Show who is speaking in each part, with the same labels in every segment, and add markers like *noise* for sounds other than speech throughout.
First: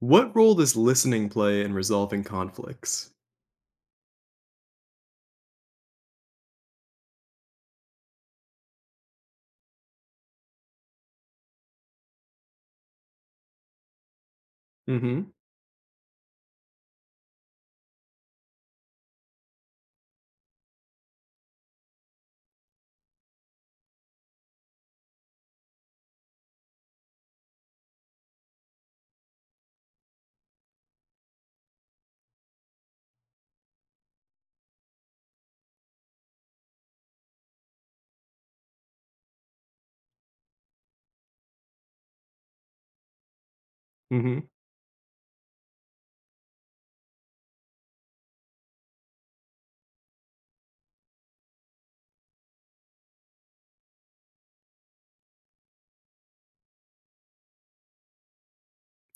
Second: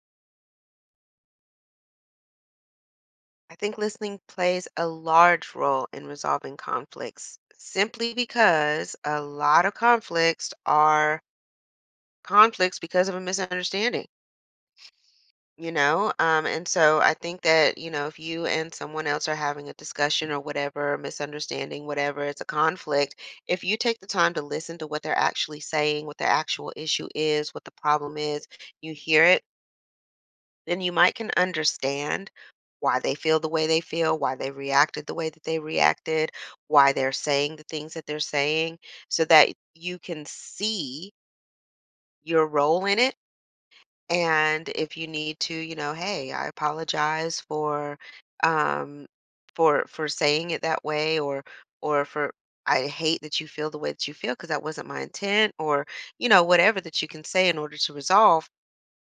Speaker 1: What role does listening play in resolving conflicts?
Speaker 2: I think listening plays a large role in resolving conflicts simply because a lot of conflicts are conflicts because of a misunderstanding,
Speaker 1: Mhm.
Speaker 2: you know? And so I think that, you know, if you and someone else are having a discussion or whatever, misunderstanding, whatever, it's a conflict, if you take the time to listen to what they're actually saying, what their actual issue is, what the problem is, you hear it then you might can understand why they feel the way they feel, why they reacted the way that they reacted, why they're saying the things that they're saying, so that you can see your role in it.
Speaker 1: Mhm.
Speaker 2: And if you need to, you know, hey, I apologize for um for saying it that way or for I hate that you feel the way that you feel because that wasn't my intent or you know whatever that you can say in order to resolve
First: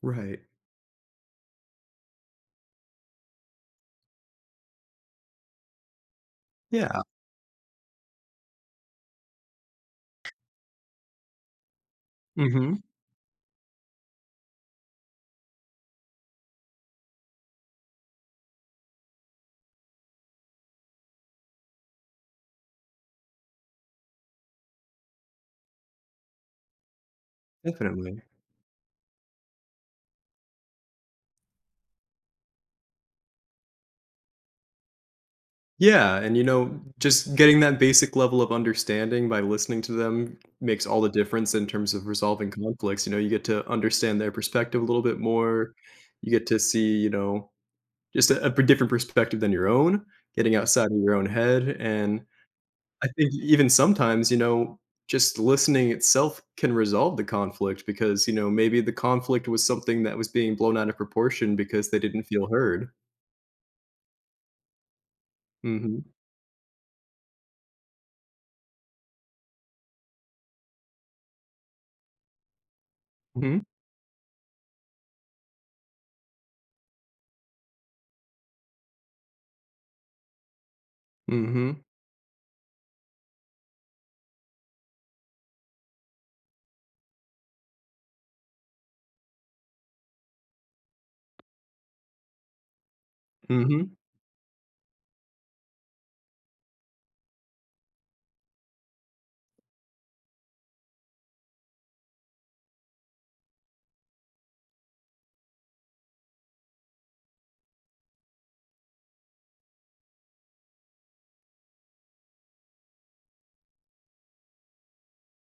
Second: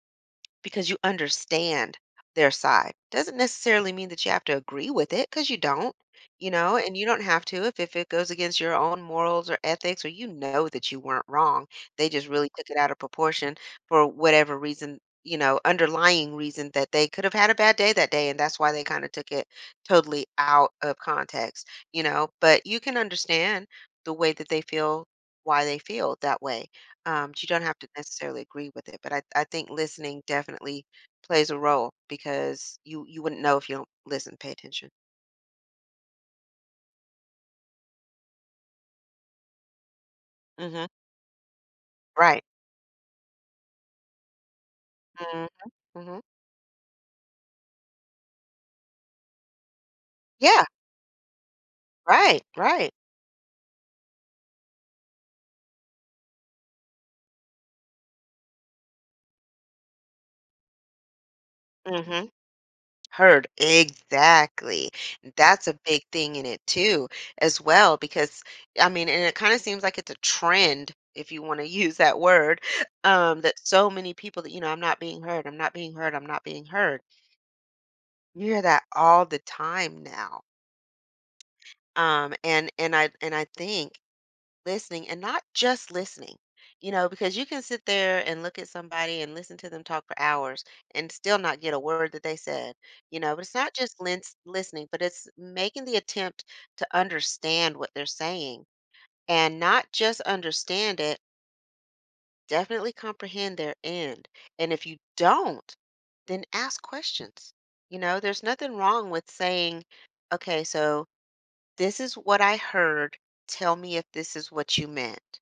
Speaker 1: Right.
Speaker 2: because you understand their side. Doesn't necessarily mean that you have to agree with it. Because you don't, you know, and
Speaker 1: Yeah.
Speaker 2: you don't have to if it goes against your own morals or ethics or you know that you weren't wrong. They just really took
Speaker 1: Mhm.
Speaker 2: it out of proportion for whatever reason, you know, underlying reason that they could have had a bad day that day, and that's why they kinda took it totally out of context, you know? But you can understand the way that they feel, why they feel that way. But you don't have to
Speaker 1: Definitely.
Speaker 2: necessarily agree with it, but I think listening definitely plays a role because you wouldn't know if you don't listen, pay attention.
Speaker 1: Yeah, and, you know, just getting that basic level of understanding by listening to them makes
Speaker 2: Mhm.
Speaker 1: all the difference in terms of
Speaker 2: Right.
Speaker 1: resolving conflicts. You know, you get to understand their perspective a little bit
Speaker 2: Mhm.
Speaker 1: more,
Speaker 2: Mhm.
Speaker 1: you get to see, you know, just a different perspective than your own, getting
Speaker 2: Yeah.
Speaker 1: outside of your own head. And
Speaker 2: Right. Right.
Speaker 1: I think even sometimes, you know, just listening itself can resolve the conflict because, you know, maybe the conflict was something that was being blown out of proportion because they didn't
Speaker 2: Mhm.
Speaker 1: feel heard.
Speaker 2: Heard. Exactly. That's a
Speaker 1: Mhm.
Speaker 2: big thing in it too, as well, because I mean, and it kind of seems like it's a trend, if you want to *laughs* use that word, that
Speaker 1: Mhm.
Speaker 2: so many people that, you know, I'm not being heard, I'm not being heard, I'm not being heard. You hear that all the time now.
Speaker 1: Mhm.
Speaker 2: And I think listening and not just listening you know because you can sit there and look at somebody and listen to them talk for hours and still not get a word that they said you know but it's not
Speaker 1: Mhm.
Speaker 2: just listening but it's making the attempt to understand what they're saying and not just understand it definitely comprehend their end and if you don't then ask questions you know there's nothing wrong with saying okay so "This is what I heard. Tell me if this is what you meant,"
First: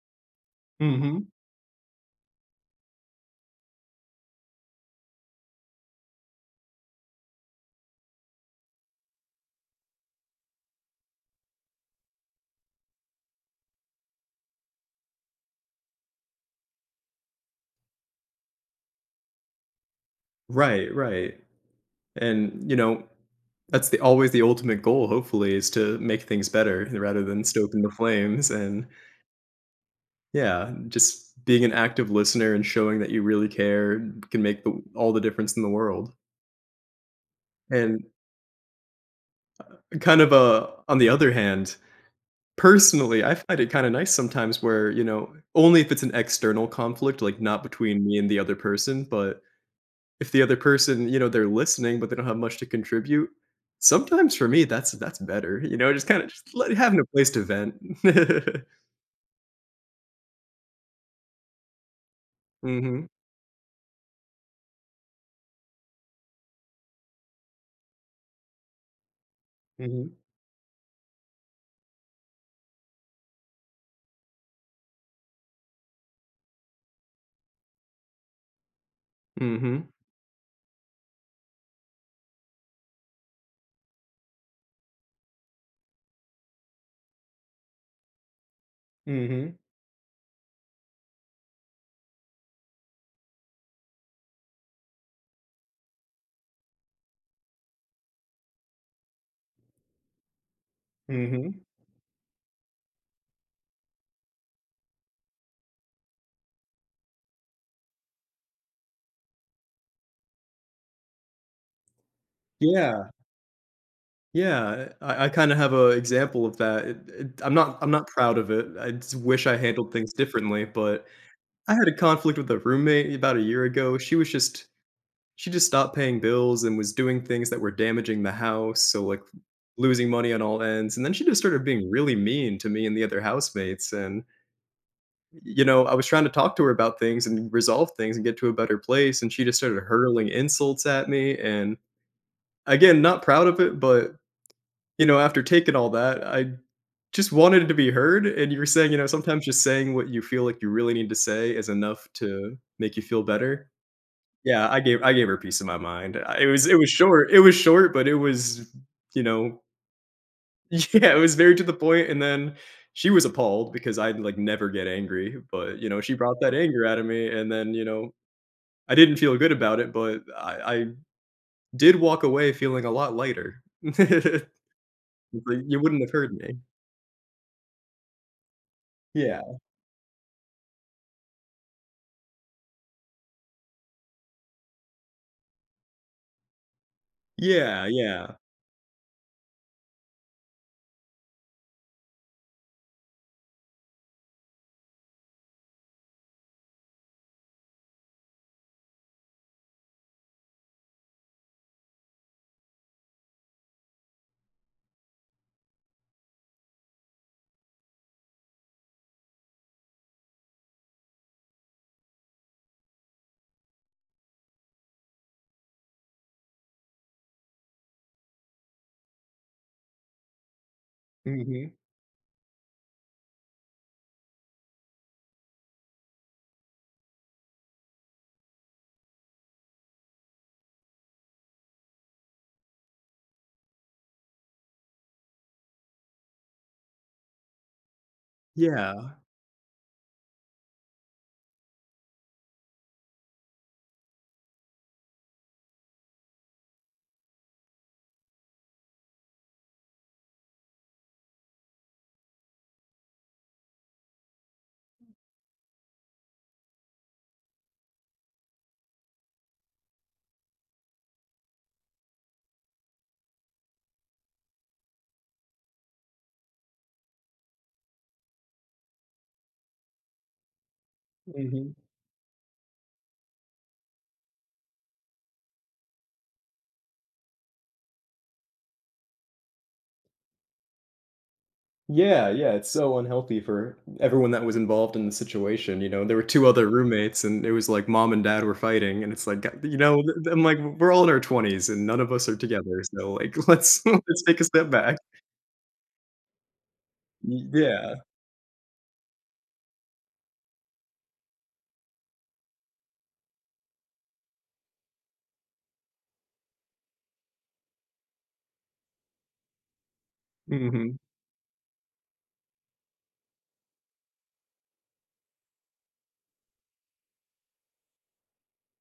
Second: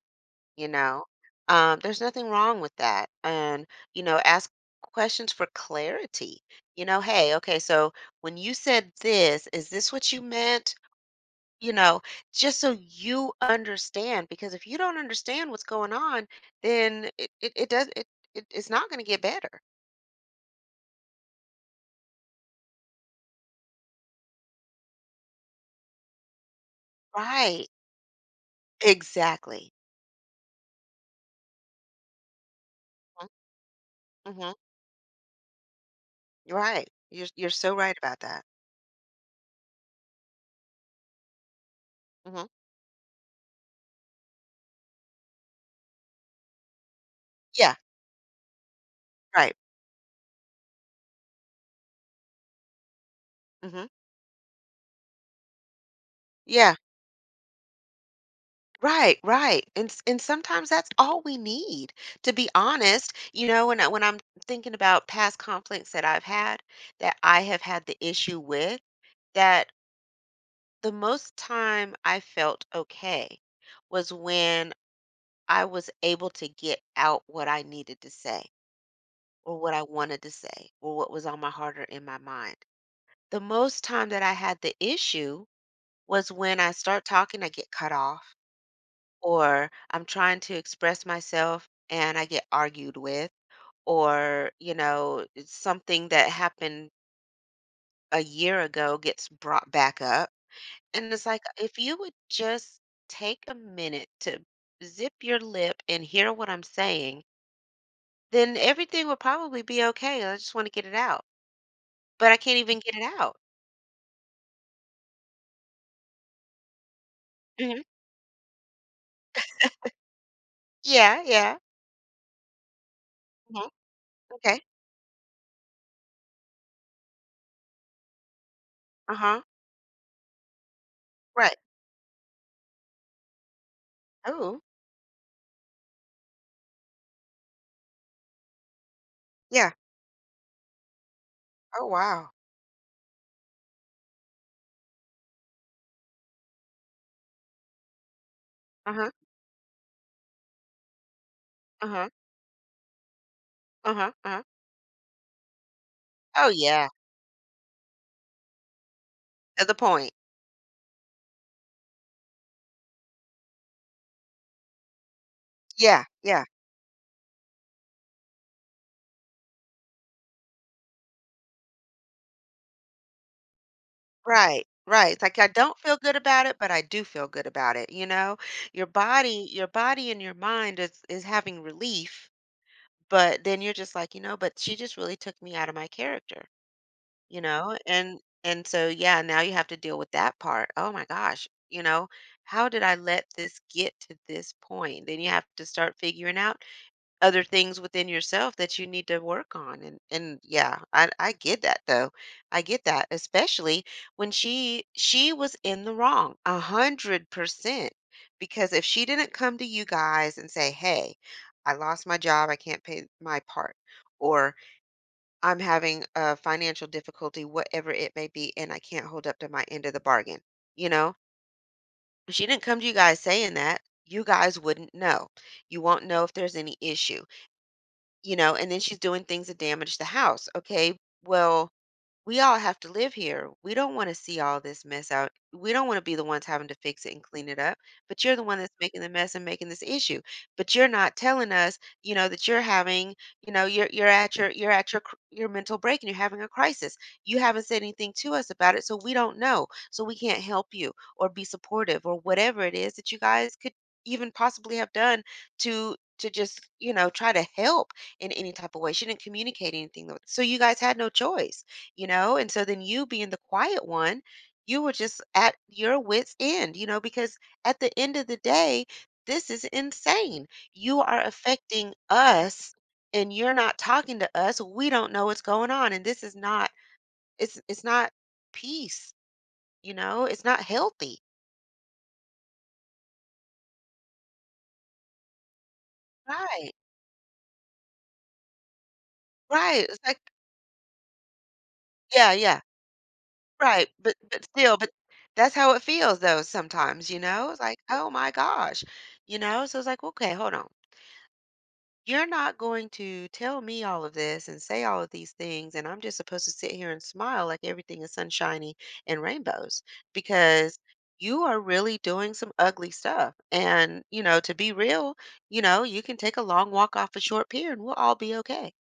Speaker 2: you know?
Speaker 1: Mhm.
Speaker 2: There's nothing wrong with that, and, you know, ask questions for clarity, you know, "Hey, okay, so when you said this, is this what you meant?" You know, just so you understand, because if you don't understand what's going on, then it does it it's not gonna get better.
Speaker 1: Right, right. And, you know, that's the always the ultimate goal, hopefully, is to make things better rather than
Speaker 2: Right.
Speaker 1: stoking the flames. And
Speaker 2: Exactly.
Speaker 1: yeah, just being an active listener and showing that you
Speaker 2: Mhm,
Speaker 1: really care can
Speaker 2: mhm,
Speaker 1: make the all the difference in the world.
Speaker 2: right. You're so right
Speaker 1: And
Speaker 2: about that.
Speaker 1: kind of on the other hand,
Speaker 2: Mhm.
Speaker 1: personally, I find it kind of nice sometimes where, you know, only if it's an external conflict, like not
Speaker 2: Yeah,
Speaker 1: between me and the other person. But
Speaker 2: right.
Speaker 1: if the other person, you know, they're listening but they don't have much to contribute,
Speaker 2: Mhm.
Speaker 1: sometimes for me that's better, you know? Just kind of just let,
Speaker 2: Yeah,
Speaker 1: having a place to vent. *laughs*
Speaker 2: right, right. And sometimes that's all we need, to be
Speaker 1: hmm
Speaker 2: honest. You know, when I'm thinking about past conflicts that I've had, that I have had the issue with, that
Speaker 1: hmm
Speaker 2: the most time I felt okay was when I was able to get out what I needed to say or what I
Speaker 1: hmm
Speaker 2: wanted to say or what was on my heart or in my mind. The most time that I had the issue was when I start talking, I get cut off
Speaker 1: hmm
Speaker 2: or I'm trying to express myself and I get argued with, or, you know, it's something that happened a year ago gets brought back up. And it's like,
Speaker 1: hmm
Speaker 2: if you would just take a minute to zip your lip and hear what I'm saying, then everything would probably be okay. I just want to get it out, but I can't even get it
Speaker 1: yeah.
Speaker 2: out.
Speaker 1: I kind of have a example of that. I'm not
Speaker 2: Hmm.
Speaker 1: i'm not proud of it, I just wish I handled things differently. But
Speaker 2: Yeah, yeah.
Speaker 1: I had a conflict with a roommate about a year
Speaker 2: Mhm.
Speaker 1: ago.
Speaker 2: Okay.
Speaker 1: She just stopped paying bills and was doing things that were damaging the house, so
Speaker 2: Uh
Speaker 1: like
Speaker 2: huh.
Speaker 1: losing money on all ends. And then she just
Speaker 2: Right.
Speaker 1: started being really mean to me and the other housemates. And
Speaker 2: Oh,
Speaker 1: you know, I was trying to talk to her about things and resolve things and get to a better place, and she just
Speaker 2: yeah.
Speaker 1: started hurling insults at me. And
Speaker 2: Oh, wow.
Speaker 1: again, not proud of it, but, you know, after taking all that, I just wanted to be heard. And you were saying,
Speaker 2: Uh
Speaker 1: you know,
Speaker 2: huh.
Speaker 1: sometimes just saying what you feel like you really need to say is
Speaker 2: Uh
Speaker 1: enough
Speaker 2: huh.
Speaker 1: to make you feel better.
Speaker 2: Uh huh. Uh huh.
Speaker 1: Yeah, I gave her peace of my mind. I, it
Speaker 2: Oh,
Speaker 1: was it was
Speaker 2: yeah.
Speaker 1: short it was short, but it was, you know.
Speaker 2: To the point.
Speaker 1: *laughs* Yeah, it was very to the point. And then she was appalled because I, like, never get angry, but, you know,
Speaker 2: Yeah,
Speaker 1: she brought
Speaker 2: yeah.
Speaker 1: that anger out of me. And then, you know, I didn't feel good about it, but I did walk away feeling a lot lighter. *laughs*
Speaker 2: Right, right. It's like
Speaker 1: It's
Speaker 2: I
Speaker 1: like,
Speaker 2: don't
Speaker 1: "You
Speaker 2: feel
Speaker 1: wouldn't have
Speaker 2: good
Speaker 1: heard
Speaker 2: about
Speaker 1: me."
Speaker 2: it, but I do feel good about it, you know? Your body,
Speaker 1: Yeah.
Speaker 2: your body and your mind is having relief, but then you're just like, you know, but she just really took me out of my character, you know?
Speaker 1: Yeah,
Speaker 2: And
Speaker 1: yeah.
Speaker 2: and so yeah, now you have to deal with that part. Oh my gosh, you know, how did I let this get to this point? Then you have to start figuring out other things within yourself that you need to work on and yeah I get that though I get that especially when she was in the wrong 100% because if she didn't come to you guys and say hey I lost my job I can't pay my part or I'm having a financial difficulty whatever it may be and I can't hold up to my end of the bargain you know
Speaker 1: Mhm.
Speaker 2: if she didn't come to you guys saying that you guys wouldn't know you won't know if there's any issue you know, and then she's doing things that damage the house. Okay, well, we all have to live here. We don't want to see all this mess out. We don't want to be the ones having to fix it and clean it up. But you're the one that's making the
Speaker 1: Yeah.
Speaker 2: mess and making this issue. But you're not telling us, you know, that you're having, you know, you're at your your mental break and you're having a crisis. You haven't said anything to us about it, so we don't know. So we can't help you or be supportive or whatever it is that you guys could even possibly have done to just you know try to help in any type of way she didn't communicate anything though. So you guys had no choice you know? And so then you being the quiet one, you were just at your wits' end, you know, because at the end of the day, this is insane. You are
Speaker 1: Mhm.
Speaker 2: affecting us and you're not talking to us. We don't know what's going on. And this is not, it's not peace, you know, it's not healthy.
Speaker 1: Yeah, yeah, it's so unhealthy for everyone that was involved in the situation. You know, there were 2 other
Speaker 2: Right.
Speaker 1: roommates, and it was like mom and dad were fighting, and it's like, "God," you
Speaker 2: Right. It's
Speaker 1: know,
Speaker 2: like,
Speaker 1: I'm like, "We're all in our 20s, and none of us
Speaker 2: yeah,
Speaker 1: are
Speaker 2: yeah.
Speaker 1: together, so, like, *laughs* let's *laughs*
Speaker 2: Right.
Speaker 1: let's take
Speaker 2: But
Speaker 1: a step
Speaker 2: still, but
Speaker 1: back."
Speaker 2: that's how it feels though sometimes, you
Speaker 1: Y
Speaker 2: know? It's like,
Speaker 1: Yeah.
Speaker 2: oh my gosh. You know? So it's like, okay, hold on. You're not going to tell me all of this and say all of these things, and I'm just supposed to sit here and smile like everything is sunshiny and rainbows because
Speaker 1: Mhm.
Speaker 2: you are really doing some ugly stuff. And, you know, to be real, you know, you can take a long walk off a short pier and we'll all be okay.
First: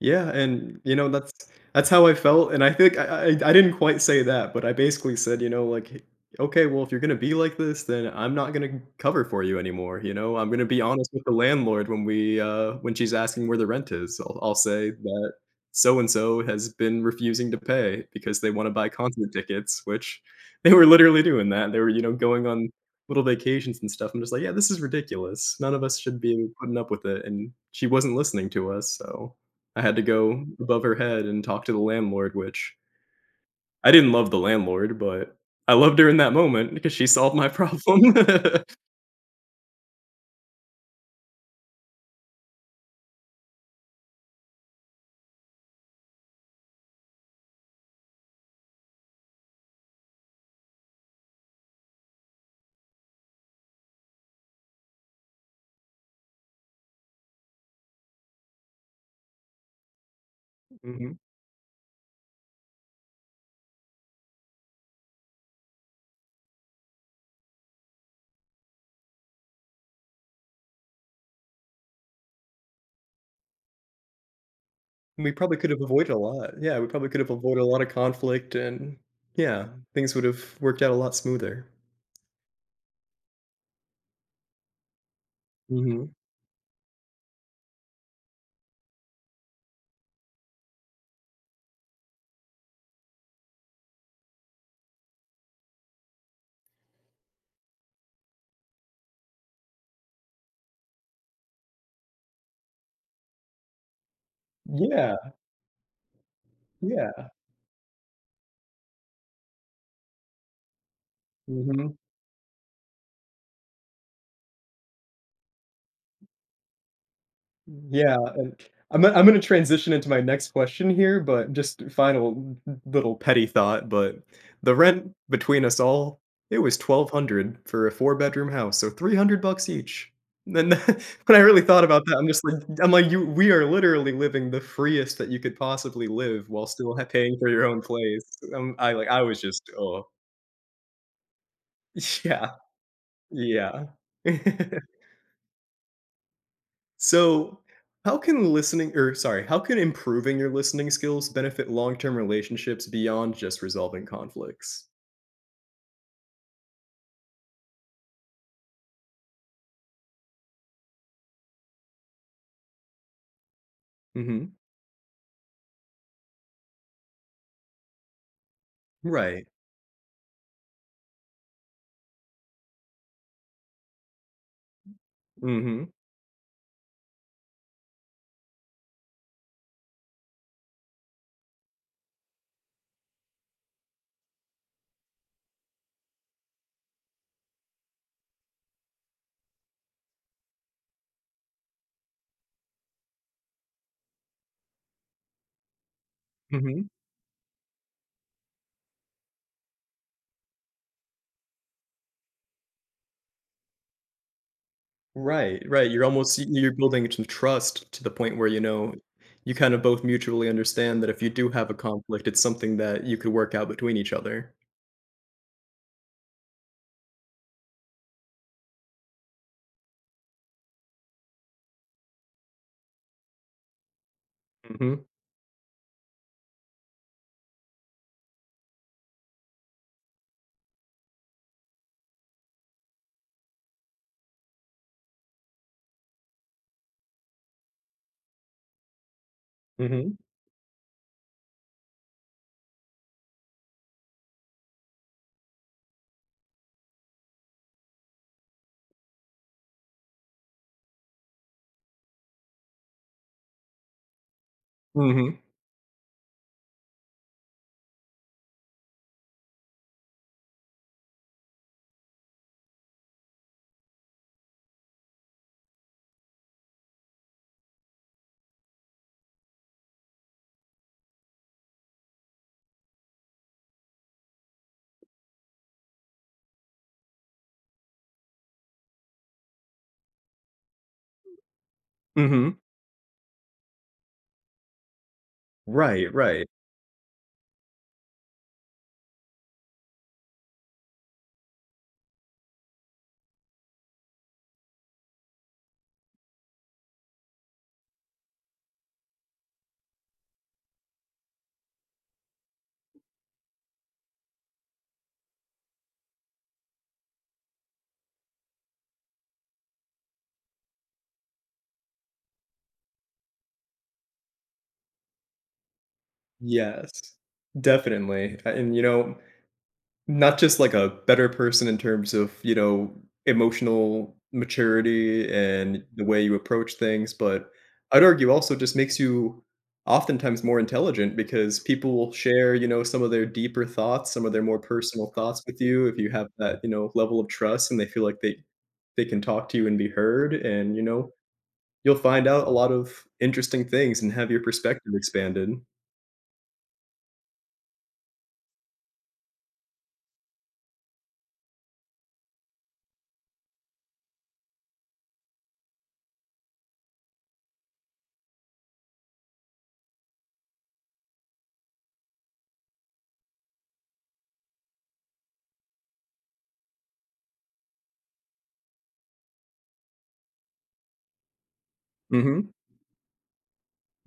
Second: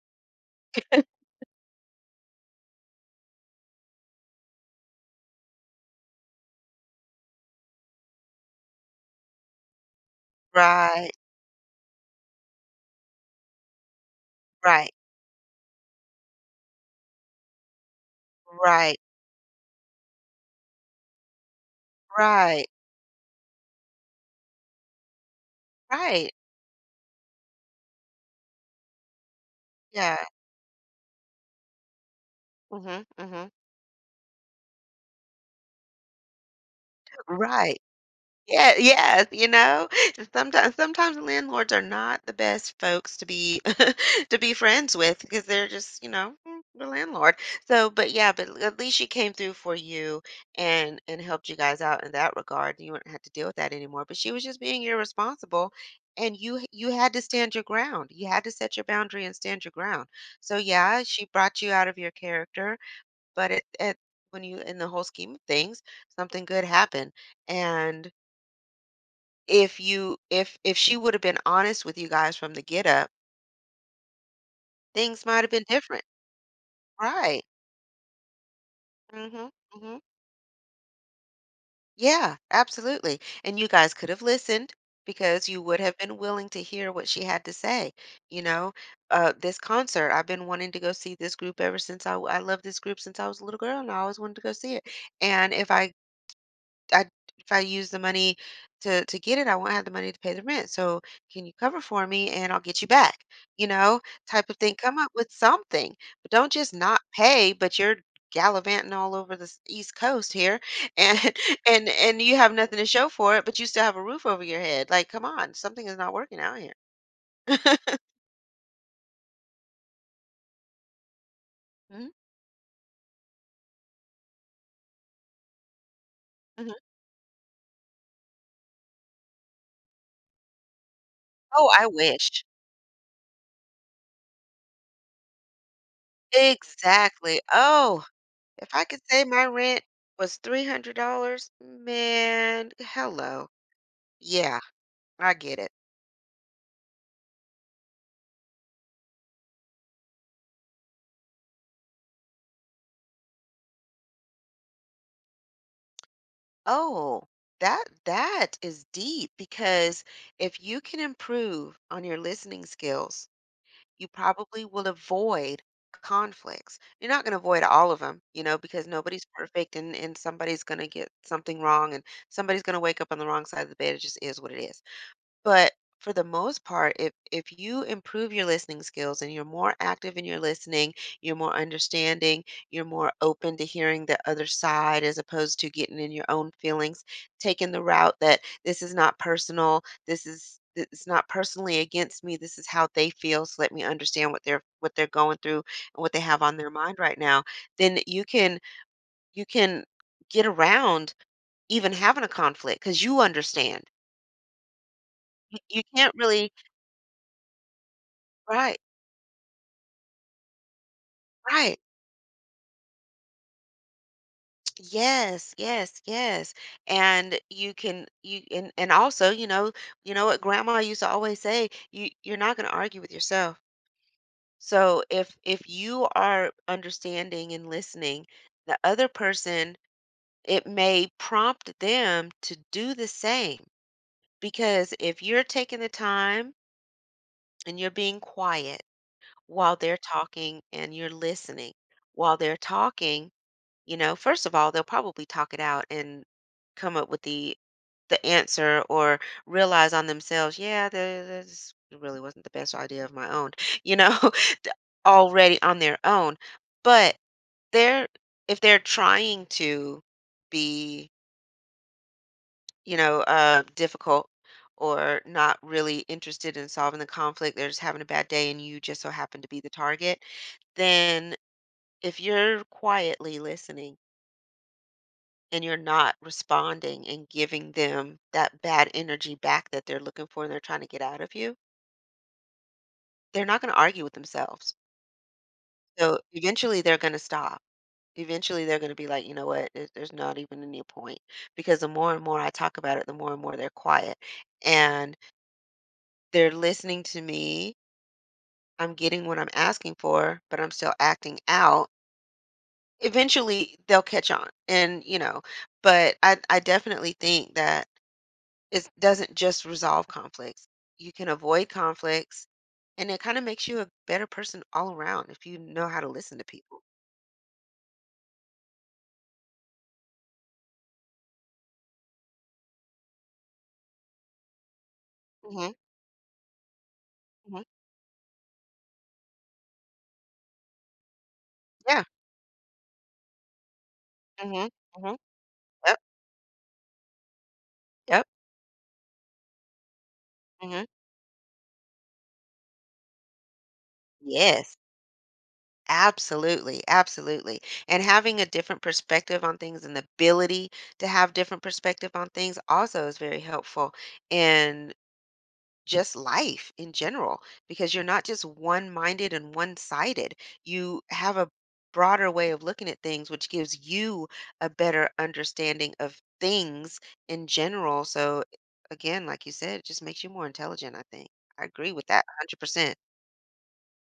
Speaker 1: Yeah, and, you know, that's how I felt. And I think I didn't quite say that, but I basically said, you know, like, "Hey, okay, well, if you're gonna be like this, then I'm not gonna cover for you anymore," you know? I'm gonna be honest
Speaker 2: Right,
Speaker 1: with the landlord when we, when she's asking where the rent is. I'll say
Speaker 2: right,
Speaker 1: that so and so has been refusing to pay because they wanna buy
Speaker 2: right,
Speaker 1: concert tickets, which *laughs* they were literally doing that. They were, you know, going
Speaker 2: right,
Speaker 1: on little vacations and stuff. I'm just like, "Yeah, this is ridiculous. None of us should
Speaker 2: right.
Speaker 1: be putting up with it," and she wasn't listening to us, so I had to
Speaker 2: Yeah.
Speaker 1: go above her head and talk to the landlord. Which,
Speaker 2: Hmm hmm.
Speaker 1: I didn't love the landlord, but I loved her in that moment because she solved my
Speaker 2: Right.
Speaker 1: problem.
Speaker 2: Yeah,
Speaker 1: *laughs*
Speaker 2: yes, you know, and sometimes landlords are not the best folks to be *laughs* to be friends with because they're just, you know, mm, the landlord. So, but yeah, but at least she came through for you and helped you guys out in that regard. You wouldn't have to deal with that anymore. But she was just being irresponsible, and you had to stand your ground. You had to set your boundary and stand your ground. So yeah,
Speaker 1: Mhm.
Speaker 2: she brought you out of your character, but it, when you in the whole scheme of things, something good happened and if you if she would have been honest with you guys from the get up, things
Speaker 1: We
Speaker 2: might have
Speaker 1: probably
Speaker 2: been
Speaker 1: could have
Speaker 2: different.
Speaker 1: avoided a lot. Yeah, we probably could have
Speaker 2: Right.
Speaker 1: avoided a lot of conflict, and
Speaker 2: Mhm.
Speaker 1: yeah,
Speaker 2: Mhm.
Speaker 1: things would have worked out a lot smoother.
Speaker 2: Yeah, absolutely. And you guys could have listened because you would have
Speaker 1: Mhm.
Speaker 2: been willing to hear what she had to say. You know, this concert, I've been wanting to go see this group ever since I love this group since I was a little girl and I always wanted to go see it. And if I if I use the money to get it, I won't have the money to pay the rent. So can you cover for me and I'll get you back? You know, type of thing. Come up
Speaker 1: Yeah,
Speaker 2: with something, but don't just not
Speaker 1: yeah.
Speaker 2: pay. But you're gallivanting all over the East Coast here, *laughs* and and
Speaker 1: Mhm.
Speaker 2: and you have nothing to show for it, but you still have a roof over your head. Like, come on, something is not working out here. *laughs*
Speaker 1: Yeah, and I'm gonna transition into my next question here, but just
Speaker 2: Mhm,
Speaker 1: final little petty thought. But the rent between us all, it
Speaker 2: mhm.
Speaker 1: was 1,200 for a four-bedroom house, so $300 each. And then *laughs* when I really
Speaker 2: Oh,
Speaker 1: thought
Speaker 2: I
Speaker 1: about that, I'm just
Speaker 2: wish.
Speaker 1: like, I'm like, "You, we are literally living the freest that you could possibly live while still ha paying
Speaker 2: Exactly.
Speaker 1: for your own
Speaker 2: Oh,
Speaker 1: place."
Speaker 2: if I
Speaker 1: I
Speaker 2: could
Speaker 1: like I
Speaker 2: say
Speaker 1: was
Speaker 2: my
Speaker 1: just,
Speaker 2: rent
Speaker 1: "Oh."
Speaker 2: was $300,
Speaker 1: *laughs* Yeah,
Speaker 2: man, hello.
Speaker 1: yeah.
Speaker 2: Yeah,
Speaker 1: *laughs*
Speaker 2: I get it.
Speaker 1: So, how can listening, or sorry, how can improving your listening skills benefit long-term relationships beyond just resolving conflicts?
Speaker 2: Oh, that is deep because if you can improve on your listening skills, you
Speaker 1: Mhm.
Speaker 2: probably will avoid conflicts. You're not going to avoid all of them, you know, because nobody's
Speaker 1: Right.
Speaker 2: perfect and somebody's going to get something wrong and somebody's going to wake up on the wrong side of the bed. It just is what it is. But
Speaker 1: Mhm.
Speaker 2: for the most part, if you improve your listening skills and you're more active in your listening, you're more understanding, you're more open to hearing the other side as opposed to getting in your own feelings, taking the route that this is not personal, this is it's not personally against me. This is how they feel. So let me understand what they're going through and what they have on their
Speaker 1: Mhm.
Speaker 2: mind right now. Then you can get around even having a conflict because you understand. You,
Speaker 1: Right,
Speaker 2: you
Speaker 1: right. You're
Speaker 2: can't
Speaker 1: almost
Speaker 2: really
Speaker 1: you're building some trust to the point where, you
Speaker 2: right.
Speaker 1: know, you kind of both mutually understand that if you do have a
Speaker 2: Right.
Speaker 1: conflict, it's something that you could work out between each other.
Speaker 2: Yes, yes, yes. And you and also, you know what grandma used to always say, you're not going to argue with yourself. So
Speaker 1: Mhm.
Speaker 2: if you are understanding and listening the other person, it may prompt them to do the same. Because if you're taking the time and you're being quiet while they're
Speaker 1: Mhm.
Speaker 2: talking and you're listening while they're talking. You know, first of all, they'll probably talk it out and come up with the answer or realize on themselves, yeah, this really wasn't the best idea of my own, *laughs* you know, *laughs* d-
Speaker 1: Mhm.
Speaker 2: already on their own. But they're if they're trying to be, you know, difficult or not really interested in solving the conflict, they're just having a bad day and you just so happen to be the target, then if you're quietly listening and you're not responding and giving them that bad energy back that they're looking for and they're trying to get out of you,
Speaker 1: Mhm.
Speaker 2: they're not going to argue with themselves.
Speaker 1: Right,
Speaker 2: So
Speaker 1: right.
Speaker 2: eventually they're going to stop. Eventually they're going to be like, you know what, there's not even any point. Because the more and more I talk about it, the more and more they're quiet. And they're listening to me. I'm getting what I'm asking for, but I'm still acting out. Eventually they'll catch on. And, you know, but I definitely think that it doesn't just resolve conflicts. You can avoid conflicts, and it kind of makes you a better person all around if you know how to listen to people.
Speaker 1: Yes. Definitely. A And, you know, not just like a better person in terms of, you know, emotional maturity
Speaker 2: Mhm.
Speaker 1: and the way you approach things, but
Speaker 2: Mhm.
Speaker 1: I'd argue also just makes you oftentimes more intelligent, because people
Speaker 2: Yeah.
Speaker 1: will share, you know, some of their deeper thoughts, some of their more
Speaker 2: Mhm.
Speaker 1: personal
Speaker 2: Mhm.
Speaker 1: thoughts with you, if
Speaker 2: Yep.
Speaker 1: you have that, you know, level of trust and they feel like
Speaker 2: Yep.
Speaker 1: they can talk to you and be heard. And, you
Speaker 2: Mhm.
Speaker 1: know, you'll find out a lot of interesting things and have your
Speaker 2: Yes.
Speaker 1: perspective expanded.
Speaker 2: Absolutely. Absolutely. And having a different perspective on things and the ability to have different perspective on things also is very helpful in just life in general because you're not just one-minded and one-sided. You have a broader way of looking at things, which gives you a better understanding of things in general. So again, like you said, it just makes you more intelligent, I think. I agree with that
Speaker 1: Mhm.
Speaker 2: 100%.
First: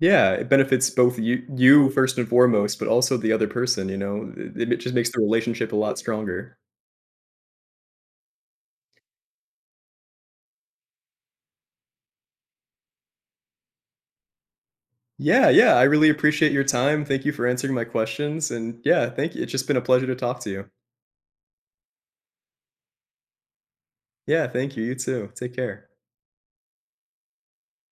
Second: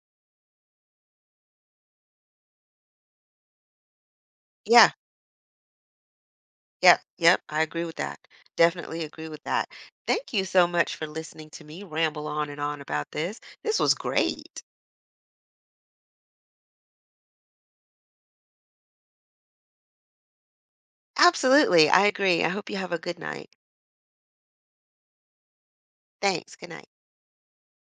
Speaker 1: Yeah, it benefits both you first and foremost, but also the other person, you know? It
Speaker 2: Yeah.
Speaker 1: just makes the relationship a lot stronger.
Speaker 2: Yep. Yep. I agree with that. Definitely agree with that. Thank you so much for listening to me ramble on and on about this. This was great.
Speaker 1: Yeah, yeah, I really appreciate your time. Thank you for answering my questions, and yeah, thank you. It's just been a pleasure to talk to you.
Speaker 2: Absolutely. I agree. I hope you have a good night.
Speaker 1: Yeah, thank you. You too. Take care.
Speaker 2: Thanks. Good night.